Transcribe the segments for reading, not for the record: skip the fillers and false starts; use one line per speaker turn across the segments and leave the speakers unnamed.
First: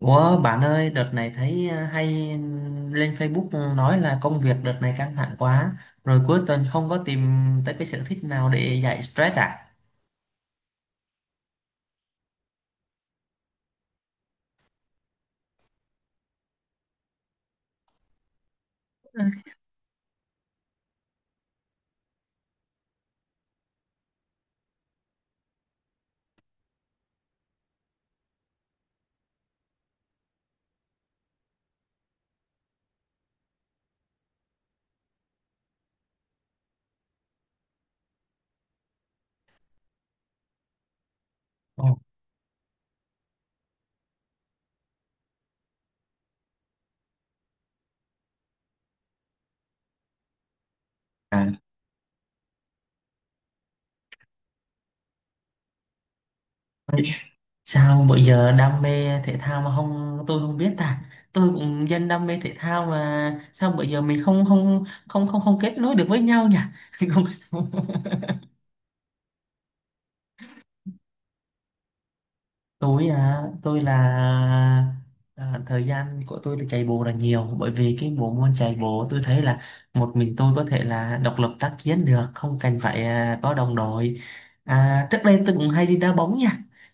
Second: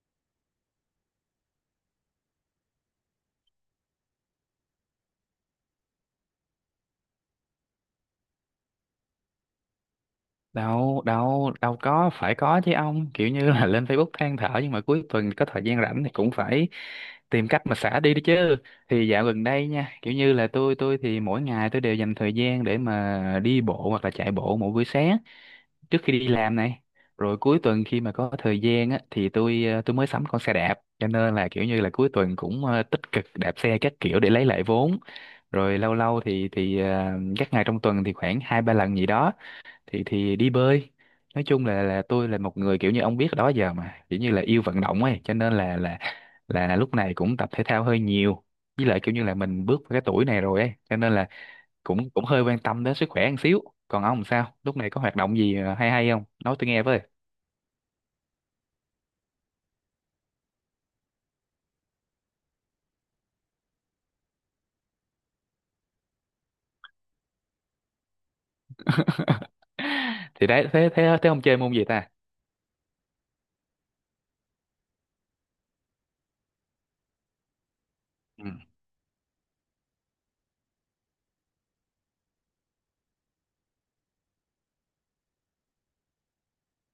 Ủa bạn ơi, đợt này thấy hay lên Facebook nói là công việc đợt này căng thẳng quá, rồi cuối tuần không có tìm tới cái sở thích nào để giải stress à?
Đâu đâu đâu có phải, có chứ ông. Kiểu như là lên Facebook than thở nhưng mà cuối tuần có thời gian rảnh thì cũng phải tìm cách mà xả đi đó chứ. Thì dạo gần đây nha, kiểu như là tôi thì mỗi ngày tôi đều dành thời gian để mà đi bộ hoặc là chạy bộ mỗi buổi sáng trước khi đi làm này. Rồi cuối tuần khi mà có thời gian á thì tôi tôi mới sắm con xe đạp, cho nên là kiểu như là cuối tuần cũng tích cực đạp xe các kiểu để lấy lại vốn. Rồi lâu lâu thì các ngày trong tuần thì khoảng hai ba lần gì đó thì đi bơi. Nói chung là
Ồ.
tôi là một người kiểu như ông biết đó, giờ mà kiểu như là yêu vận động ấy, cho nên là lúc này cũng tập thể thao hơi nhiều. Với lại kiểu như là mình bước vào cái tuổi này rồi ấy, cho nên là
À.
cũng cũng hơi quan tâm đến sức khỏe một xíu. Còn ông sao lúc này có hoạt động gì hay hay không, nói tôi nghe với?
Sao bây giờ đam mê thể thao mà không tôi không biết ta? Tôi cũng dân đam mê thể thao mà sao bây giờ mình không không không không không kết nối được với nhau nhỉ? Không.
Thì đấy, thế thế thế ông chơi môn gì ta?
Tôi là thời gian của tôi là chạy bộ là nhiều, bởi vì cái bộ
Ừ.
môn chạy bộ tôi thấy là một mình tôi có thể là độc lập tác chiến được, không cần phải có đồng đội. Trước đây tôi cũng hay đi đá bóng nha,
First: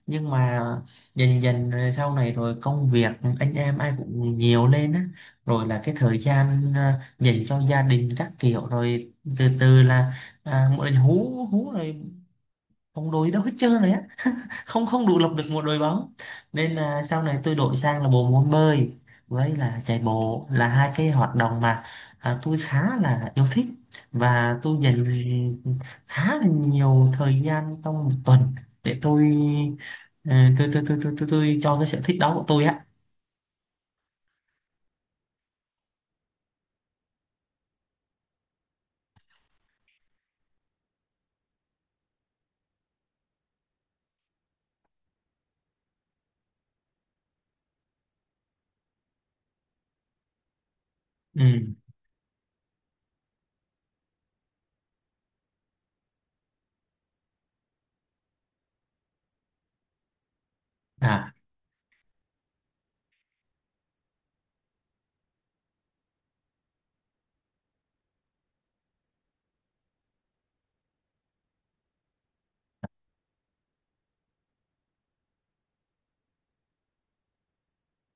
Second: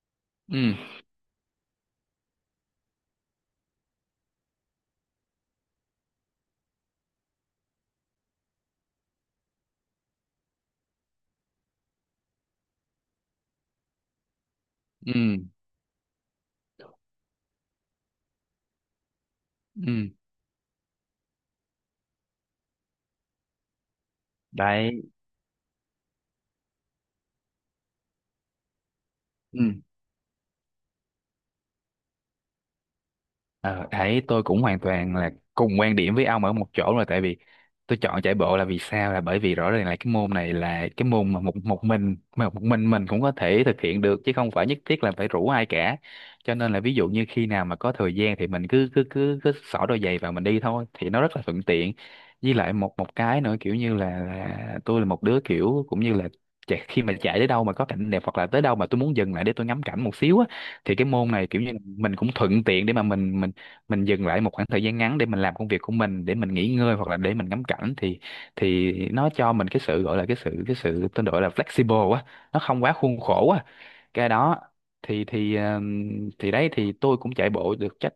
nhưng mà
Ừ.
dần dần rồi sau này rồi công việc anh em ai cũng nhiều lên á, rồi là cái thời gian dành cho gia đình các kiểu, rồi từ từ là mọi người hú hú rồi, bóng đuối đâu hết trơn rồi á, không không
Ừ.
đủ lập được một đội bóng. Nên là sau này tôi đổi sang là bộ môn bơi với là chạy
Ừ.
bộ, là hai cái hoạt động mà tôi khá là yêu thích, và tôi
Đấy.
dành khá là nhiều thời gian trong một tuần để tôi tôi cho cái sở thích đó của tôi á.
Ờ, đấy, tôi cũng hoàn toàn là cùng quan điểm với ông ở một chỗ rồi. Tại vì tôi chọn chạy bộ là vì sao, là bởi vì rõ ràng là cái môn này là cái môn mà một một mình mà một mình cũng có thể thực hiện được chứ không phải nhất thiết là phải rủ ai cả. Cho nên là ví dụ như khi nào mà có thời gian thì mình cứ cứ cứ cứ xỏ đôi giày vào mình đi thôi, thì nó rất là thuận
Ừ.
tiện. Với lại một một cái nữa, kiểu như là, tôi là một đứa kiểu cũng như là khi mà chạy tới đâu mà có cảnh đẹp hoặc là tới đâu mà tôi muốn dừng lại để tôi ngắm cảnh một xíu á, thì cái môn
à
này kiểu như là mình cũng thuận tiện để mà mình dừng lại một khoảng thời gian ngắn để mình làm công việc của mình, để mình nghỉ ngơi hoặc là để mình ngắm cảnh, thì nó cho mình cái sự gọi là cái sự tôi gọi là flexible quá, nó không quá khuôn khổ quá cái đó. Thì đấy, thì tôi cũng chạy bộ được chắc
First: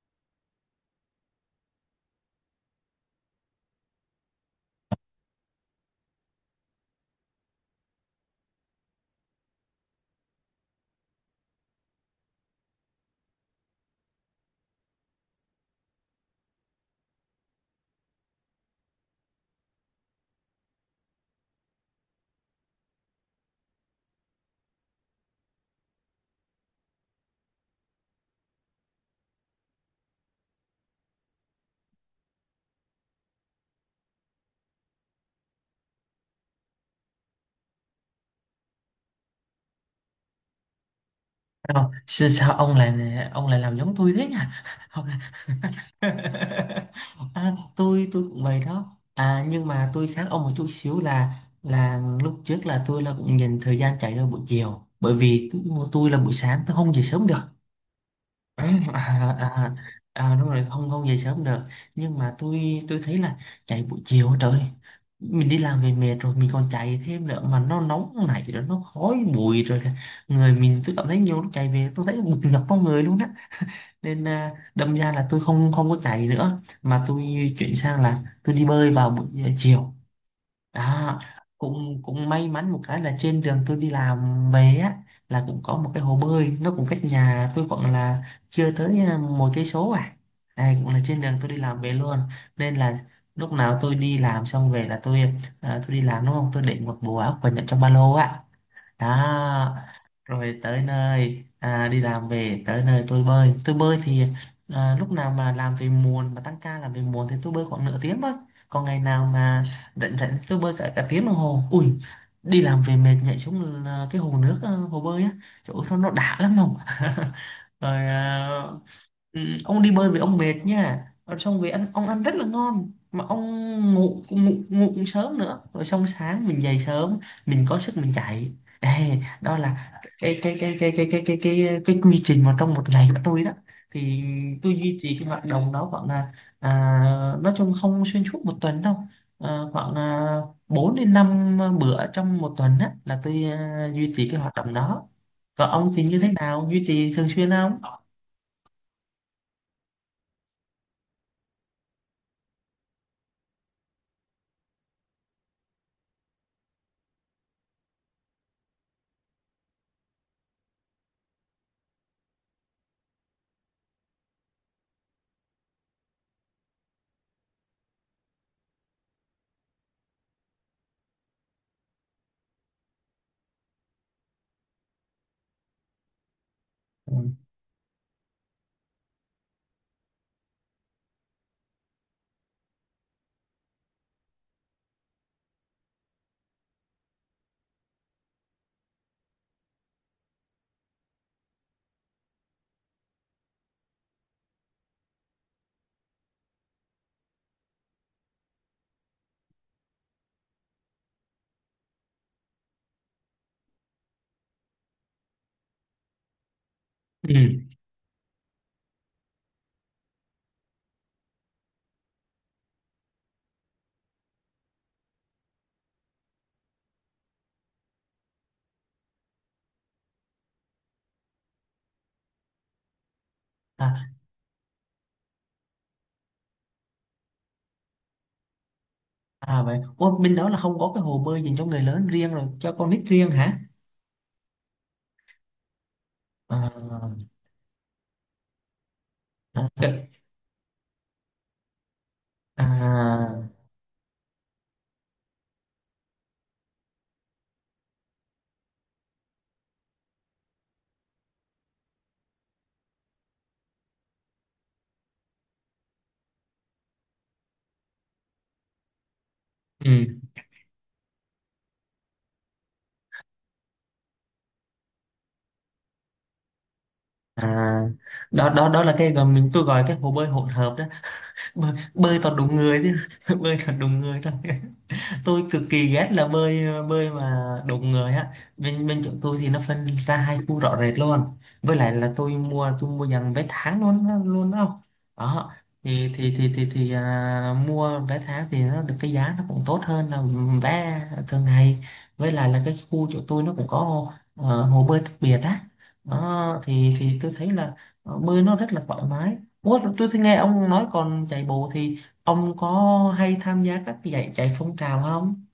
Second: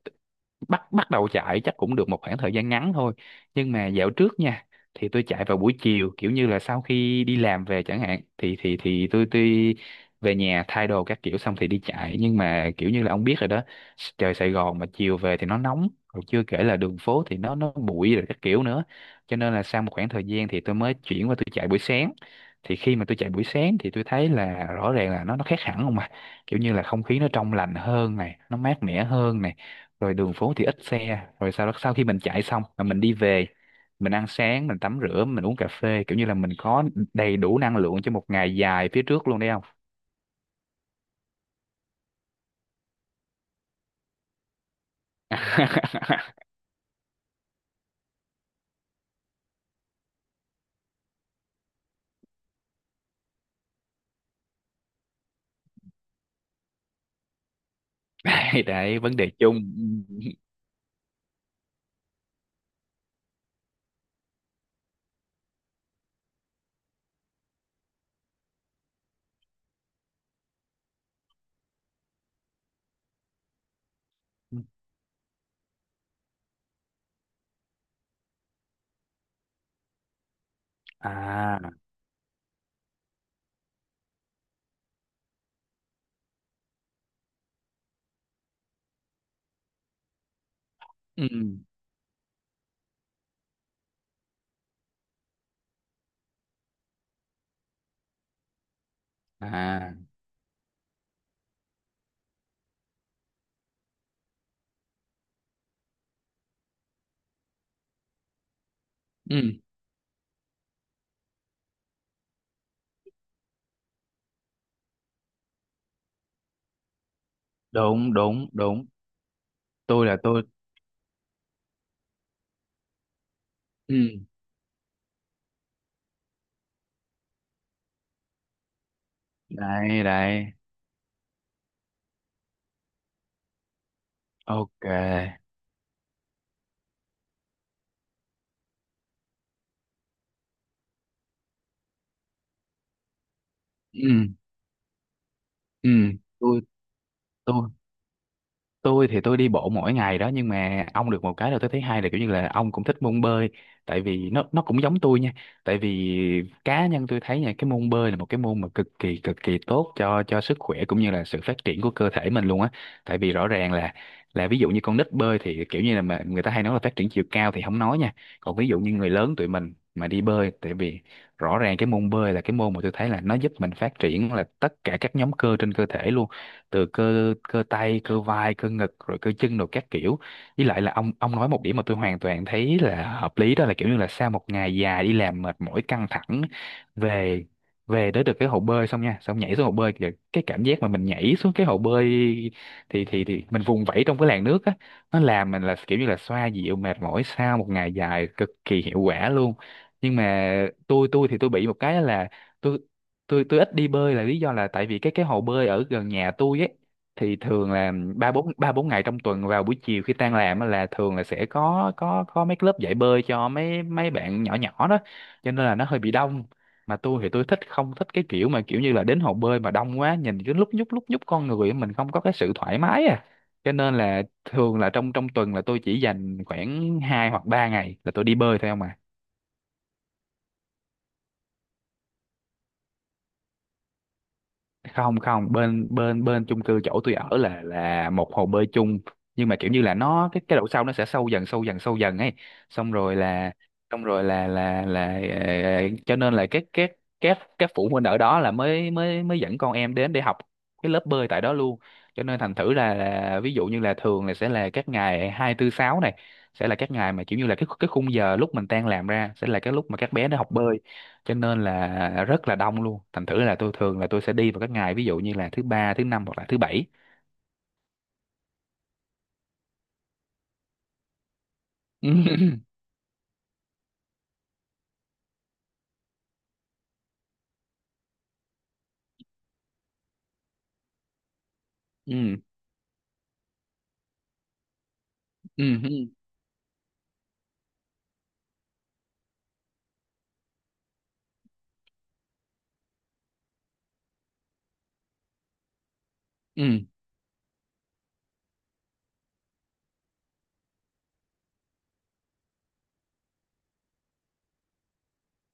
bắt bắt đầu chạy chắc cũng được một khoảng thời gian ngắn thôi. Nhưng mà dạo trước nha, thì tôi chạy vào buổi chiều kiểu như là sau khi đi làm về chẳng hạn, thì tôi về nhà thay đồ các kiểu xong thì đi chạy. Nhưng mà kiểu như là ông biết rồi đó, trời Sài Gòn mà chiều về thì nó nóng, rồi chưa kể là đường phố thì nó bụi rồi các kiểu nữa. Cho nên là sau một khoảng thời gian thì tôi mới chuyển qua tôi chạy buổi sáng. Thì khi mà tôi chạy buổi sáng thì tôi thấy là rõ ràng là nó khác hẳn không, mà kiểu như là không khí nó trong lành hơn này, nó mát mẻ hơn này, rồi đường phố thì ít xe, rồi sau đó sau khi mình chạy xong mà mình đi về, mình ăn sáng, mình tắm rửa, mình uống cà phê, kiểu như là mình có đầy đủ năng lượng cho một ngày dài phía trước luôn, đấy không?
Thấy không? Sao sao ông lại làm giống tôi thế nhỉ? Tôi cũng vậy đó, à nhưng mà tôi khác ông một chút xíu là lúc trước là tôi là cũng nhìn thời gian chạy ra buổi chiều, bởi vì tôi là buổi sáng tôi không dậy sớm được.
Đấy,
à,
đấy, vấn đề chung.
à, Đúng rồi, không không dậy sớm được, nhưng mà tôi thấy là chạy buổi chiều trời, mình đi làm về mệt rồi mình còn chạy thêm nữa, mà nó nóng này rồi nó khói bụi rồi kìa. Người mình tôi cảm thấy nhiều lúc chạy về tôi thấy bực nhọc trong người luôn đó. Nên đâm ra là tôi không không có chạy nữa, mà tôi chuyển sang là tôi đi bơi vào buổi chiều đó.
À.
Cũng cũng may mắn một cái là trên đường tôi đi làm về á, là cũng có một cái hồ bơi, nó cũng cách nhà tôi khoảng là chưa tới một cây số à. Đây cũng là trên
Ừ.
đường tôi đi làm về luôn, nên là lúc nào tôi đi làm xong về là tôi tôi đi làm đúng không, tôi để một bộ áo quần ở trong ba lô á, đó.
À.
Rồi tới nơi, đi làm về tới nơi tôi bơi, thì lúc nào mà làm về muộn, mà tăng ca làm về muộn, thì tôi bơi khoảng nửa tiếng thôi. Còn ngày nào
Ừ.
mà rảnh rảnh thì tôi bơi cả cả tiếng đồng hồ ui, đi làm về mệt nhảy xuống cái hồ nước, hồ bơi á, chỗ nó đã lắm không. Rồi
Đúng,
à.
đúng, đúng.
Ừ, ông đi
Tôi
bơi
là
với ông
tôi.
mệt nha, rồi xong về ăn, ông ăn rất là ngon, mà ông
Ừ.
ngủ ngủ ngủ cũng sớm nữa, rồi xong sáng mình dậy sớm, mình có sức mình chạy. Ê, đó là
Đây. Đấy.
cái quy trình mà trong một ngày của tôi đó. Thì tôi
Ok.
duy trì cái hoạt động đó khoảng là à, nói chung không xuyên suốt một tuần đâu, khoảng 4 đến 5 bữa trong một tuần á, là tôi
Ừ.
duy trì cái hoạt động đó. Còn
Ừ.
ông thì như thế
tôi
nào, duy trì thường xuyên
tôi
không?
tôi thì tôi đi bộ mỗi ngày đó, nhưng mà ông được một cái là tôi thấy hay là kiểu như là ông cũng thích môn bơi, tại vì nó cũng giống tôi nha. Tại vì cá nhân tôi thấy nha, cái môn bơi là một cái môn mà cực kỳ tốt cho sức khỏe cũng như là sự phát triển của cơ thể mình luôn á. Tại vì rõ ràng là ví dụ như con nít bơi thì kiểu như là mà người ta hay nói là phát triển chiều cao thì không nói nha, còn ví dụ như người lớn tụi mình mà đi bơi. Tại vì rõ ràng cái môn bơi là cái môn mà tôi thấy là nó giúp mình phát triển là tất cả các nhóm cơ trên cơ thể luôn, từ
Ừ.
cơ cơ tay, cơ vai, cơ ngực rồi cơ chân rồi các kiểu. Với lại là ông nói một điểm mà tôi hoàn toàn thấy là hợp lý, đó là kiểu như là sau một ngày dài đi làm mệt mỏi căng thẳng về, về tới được cái hồ bơi xong nha, xong nhảy xuống hồ bơi kìa, cái cảm giác mà mình nhảy xuống cái hồ bơi thì mình vùng vẫy trong cái làn nước á, nó làm mình là kiểu như là xoa dịu mệt mỏi sau một ngày dài cực kỳ hiệu quả luôn. Nhưng mà tôi thì tôi bị một cái là tôi tôi ít đi bơi, là lý do là tại vì cái hồ bơi ở gần nhà tôi ấy,
Ừ.
thì thường là ba bốn ngày trong tuần vào buổi chiều khi tan làm á là thường là sẽ có mấy lớp dạy bơi cho mấy mấy bạn nhỏ nhỏ đó. Cho nên là nó hơi bị đông, mà tôi thì tôi thích không thích cái kiểu mà kiểu như là đến hồ bơi mà đông quá nhìn cứ lúc nhúc con người, mình không có cái sự thoải mái à. Cho
À,
nên là thường là trong trong tuần là tôi chỉ dành khoảng 2 hoặc 3 ngày là tôi đi bơi thôi không à.
vậy, ủa, bên đó là không có cái hồ bơi dành cho người lớn riêng rồi, cho con nít riêng hả?
Không, không, bên bên bên
À.
chung cư chỗ tôi ở là một hồ bơi chung. Nhưng mà
à,
kiểu như là
cái-
nó cái độ sâu nó sẽ sâu dần sâu dần sâu dần ấy. xong rồi
à,
là xong rồi là ờ, cho nên là các phụ huynh ở đó là mới mới mới dẫn con em đến để học cái lớp bơi tại đó luôn. Cho nên thành thử là, ví dụ như là thường là sẽ là các ngày hai tư sáu này sẽ là các ngày mà kiểu như là cái khung giờ lúc mình tan làm ra sẽ là cái lúc mà các
ừ.
bé nó học bơi, cho nên là rất là đông luôn, thành thử là tôi thường là tôi sẽ đi vào các ngày ví dụ như là thứ ba, thứ năm hoặc là thứ bảy.
à, Đó, đó, đó là cái tôi gọi cái hồ bơi hỗn hợp đó, bơi toàn đúng người chứ? Bơi toàn đúng người thôi. Tôi cực kỳ ghét là bơi bơi mà đụng người á. Bên bên chỗ tôi thì nó phân ra hai khu rõ rệt luôn. Với lại
Ừ.
là tôi
Ừ.
mua tôi mua dàn vé tháng luôn đó. Đó,
Ừ. Ừ.
mua vé tháng thì nó được cái giá nó cũng tốt hơn là vé thường ngày. Với lại là cái khu chỗ tôi nó cũng có hồ, hồ bơi đặc biệt á. Đó,
Ừ.
thì tôi thấy là bơi nó rất là thoải mái. Ủa, tôi thấy nghe ông nói, còn chạy bộ thì ông có hay tham gia các giải chạy phong trào không?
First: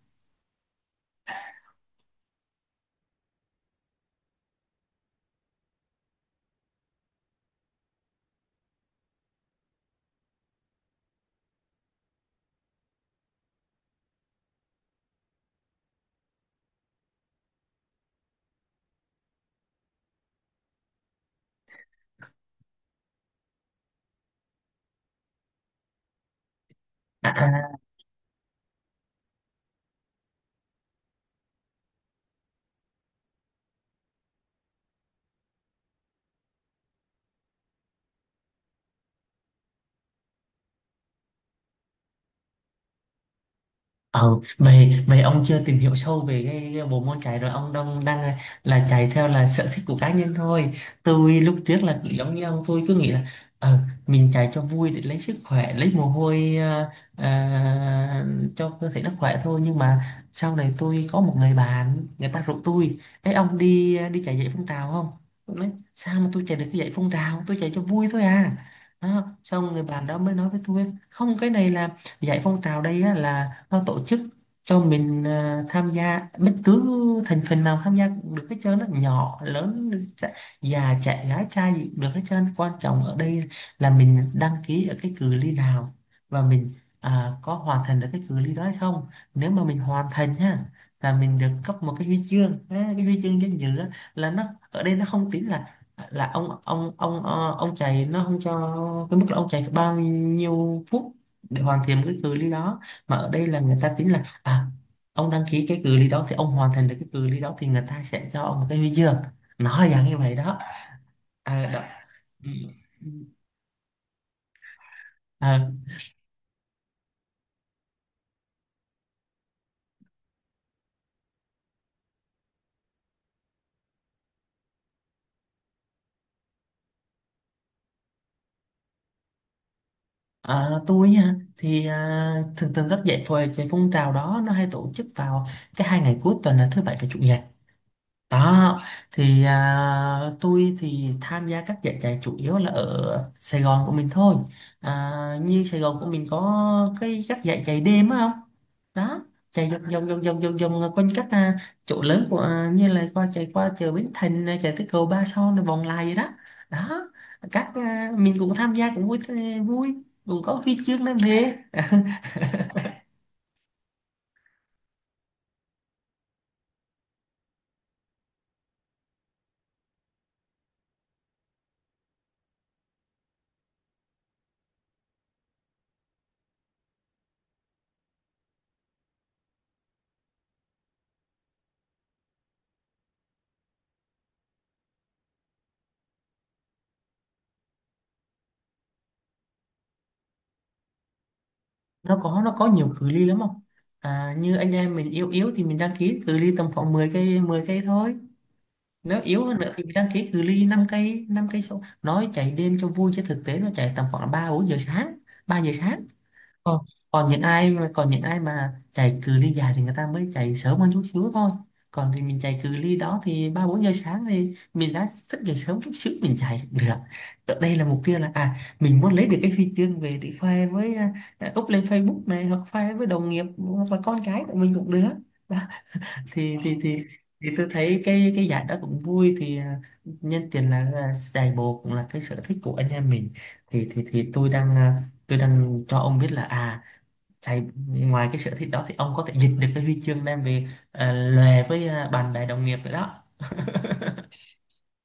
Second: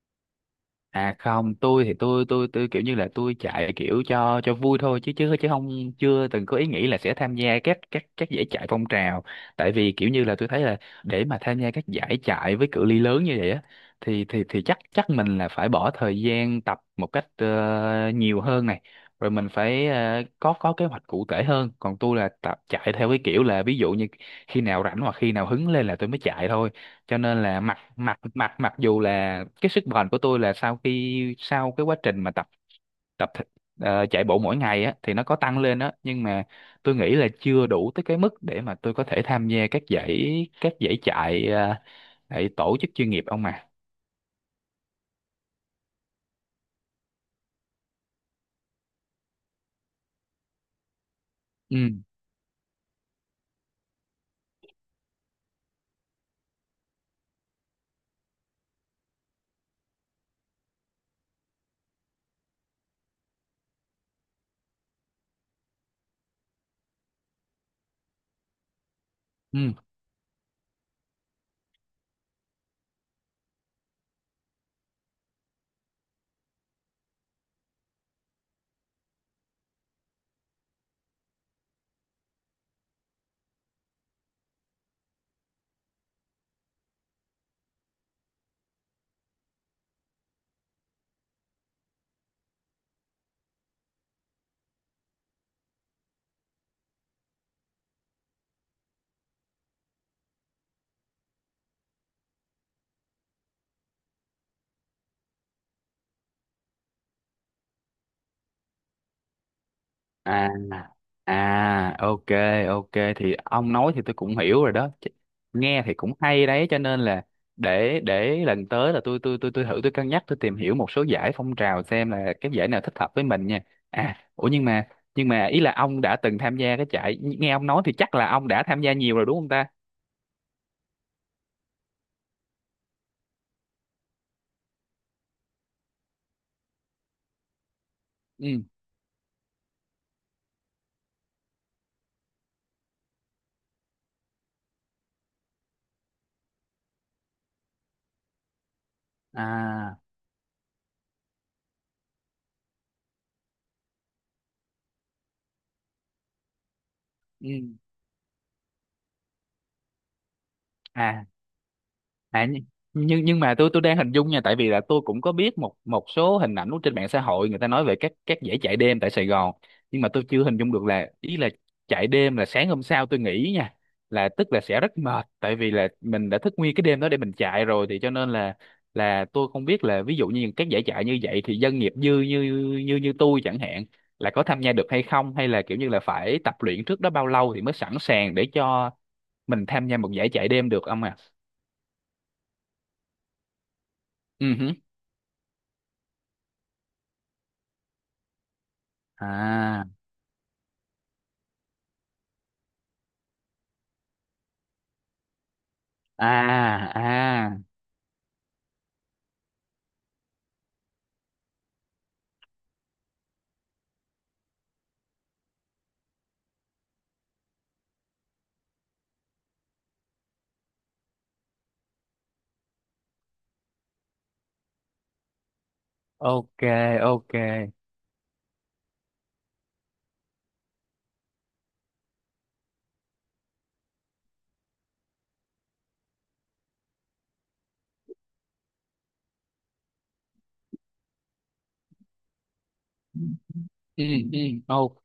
À không, tôi thì tôi kiểu như là tôi chạy kiểu cho vui thôi, chứ chứ chứ không, chưa từng có ý nghĩ là sẽ tham gia các giải chạy phong trào. Tại vì kiểu như là tôi thấy là để mà tham gia các giải chạy với cự ly lớn như vậy á, thì chắc chắc mình là phải bỏ thời gian tập một cách nhiều hơn này. Rồi mình phải có kế hoạch cụ thể hơn. Còn tôi là tập chạy theo cái kiểu là ví dụ như khi nào rảnh hoặc khi nào hứng lên là tôi mới chạy thôi, cho
À.
nên là
À.
mặc mặc mặc mặc dù là cái sức bền của tôi là sau khi sau cái quá trình mà tập tập thể- chạy bộ mỗi ngày á thì nó có tăng lên á, nhưng mà tôi nghĩ là chưa đủ tới cái mức để mà tôi có thể tham gia các giải chạy chạy tổ chức chuyên nghiệp ông mà.
Ờ, vậy vậy ông chưa tìm hiểu sâu về cái bộ môn chạy rồi, ông đang đang là chạy theo là sở thích của cá nhân thôi. Tôi lúc
Ừ.
trước là cũng giống như ông, tôi cứ nghĩ là ờ, mình chạy cho vui để lấy sức khỏe, lấy mồ hôi, à, cho cơ thể nó khỏe thôi. Nhưng mà sau này tôi có một người bạn, người ta rủ tôi: "Ấy ông, đi đi chạy dậy phong trào không?" Tôi nói: "Sao mà tôi chạy được cái dậy phong trào, tôi chạy cho vui thôi à." Đó, xong
Ừ.
người bạn đó mới nói với tôi: "Không, cái này là dạy phong trào đây á, là nó tổ chức cho mình tham gia, bất cứ thành phần nào tham gia cũng được hết trơn á, nhỏ lớn, già trẻ gái trai gì cũng được hết trơn. Quan trọng ở đây là mình đăng ký ở cái cự ly nào, và mình có hoàn thành được cái cự ly đó hay không. Nếu mà mình hoàn thành ha, là mình được cấp một cái huy chương á, cái huy chương danh dự á, là nó ở đây nó không tính là ông chạy, nó không cho cái mức là ông chạy phải bao nhiêu phút để hoàn thiện cái cự ly đó, mà ở đây là người ta tính là ông đăng ký cái cự ly đó, thì ông hoàn thành được cái cự ly đó, thì người ta sẽ cho ông một cái huy chương." Nói dạng như vậy
À.
đó. Đó.
À. Ok.
Ừ.
Ok. Thì ông nói thì tôi cũng hiểu rồi đó.
À,
Nghe thì cũng hay đấy, cho nên là để lần tới là tôi thử, tôi cân nhắc, tôi tìm hiểu một số giải phong trào xem là cái giải nào thích hợp với mình nha. À ủa, nhưng mà ý là ông đã từng tham gia cái chạy, nghe ông nói thì chắc là ông đã tham gia nhiều rồi đúng không ta?
tôi á, thì thường thường các giải phôi cái phong trào đó nó hay tổ chức vào cái hai ngày cuối tuần, là thứ bảy và chủ nhật.
Ừ.
Đó, thì tôi thì tham gia các giải chạy chủ yếu là ở Sài Gòn của mình thôi. À, như Sài Gòn của mình có cái các giải chạy đêm á không? Đó, chạy
À.
vòng vòng vòng vòng vòng vòng quanh các chỗ lớn của, như là qua chạy qua chợ Bến Thành này, chạy tới cầu Ba Son rồi vòng lại vậy đó. Đó, các
Ừ.
mình cũng tham gia cũng vui vui, cũng có huy chương đem
À.
về.
À, nhưng mà tôi đang hình dung nha, tại vì là tôi cũng có biết một một số hình ảnh trên mạng xã hội người ta nói về các dãy chạy đêm tại Sài Gòn. Nhưng mà tôi chưa hình dung được là ý là chạy đêm là sáng hôm sau tôi nghĩ nha, là tức là sẽ rất mệt tại vì là mình đã thức nguyên cái đêm đó để mình chạy rồi, thì cho nên là tôi không biết là ví dụ như các giải chạy như vậy thì dân nghiệp dư như như như tôi chẳng hạn là có tham gia được hay không, hay là kiểu như là phải tập luyện trước đó bao lâu thì mới sẵn sàng để cho mình tham gia một giải chạy đêm được ông à?
Nó có, nó có nhiều cự ly lắm không? À,
Ừ.
như anh em mình yếu yếu thì mình đăng ký cự ly tầm khoảng 10 cây, 10 cây thôi. Nếu yếu hơn nữa thì
À.
mình đăng ký cự ly 5 cây, 5 cây số. Nói chạy đêm cho vui chứ thực tế nó chạy tầm khoảng 3 4 giờ sáng, 3 giờ sáng. Còn
À.
còn những
À.
ai mà Còn những ai mà chạy cự ly dài thì người ta mới chạy sớm hơn chút xíu thôi. Còn thì mình chạy cự ly đó thì 3 4 giờ sáng, thì mình đã thức dậy sớm chút xíu mình chạy được. Ở đây là mục tiêu là mình muốn lấy được cái huy chương về để khoe với, up lên Facebook này, hoặc khoe với đồng nghiệp, hoặc là con cái của mình cũng được. Thì
Ok. Ok.
tôi thấy cái giải đó cũng vui, thì nhân tiện là giải bồ cũng là cái sở thích của anh em mình, thì tôi đang tôi đang cho ông biết là giải, ngoài cái sở thích đó thì ông có thể giành được cái huy chương đem về lề với bạn bè đồng nghiệp nữa đó.
Ừ. Ừ. Ok.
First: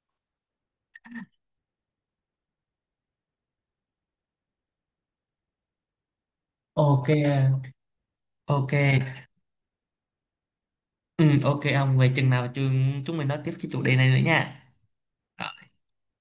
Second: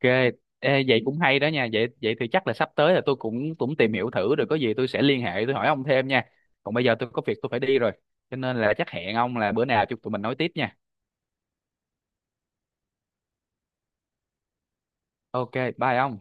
Ê, vậy cũng hay đó nha, vậy vậy thì chắc là sắp tới là tôi cũng cũng tìm hiểu thử rồi có gì tôi sẽ liên hệ tôi hỏi ông thêm nha. Còn bây giờ
Ok.
tôi có việc tôi phải đi rồi, cho nên
Ok.
là chắc hẹn ông là bữa nào chúng tụi mình nói tiếp nha.
Ừ, ok, ông về chừng nào chúng chúng mình nói tiếp cái chủ đề này nữa nha.
Ok. Bye ông.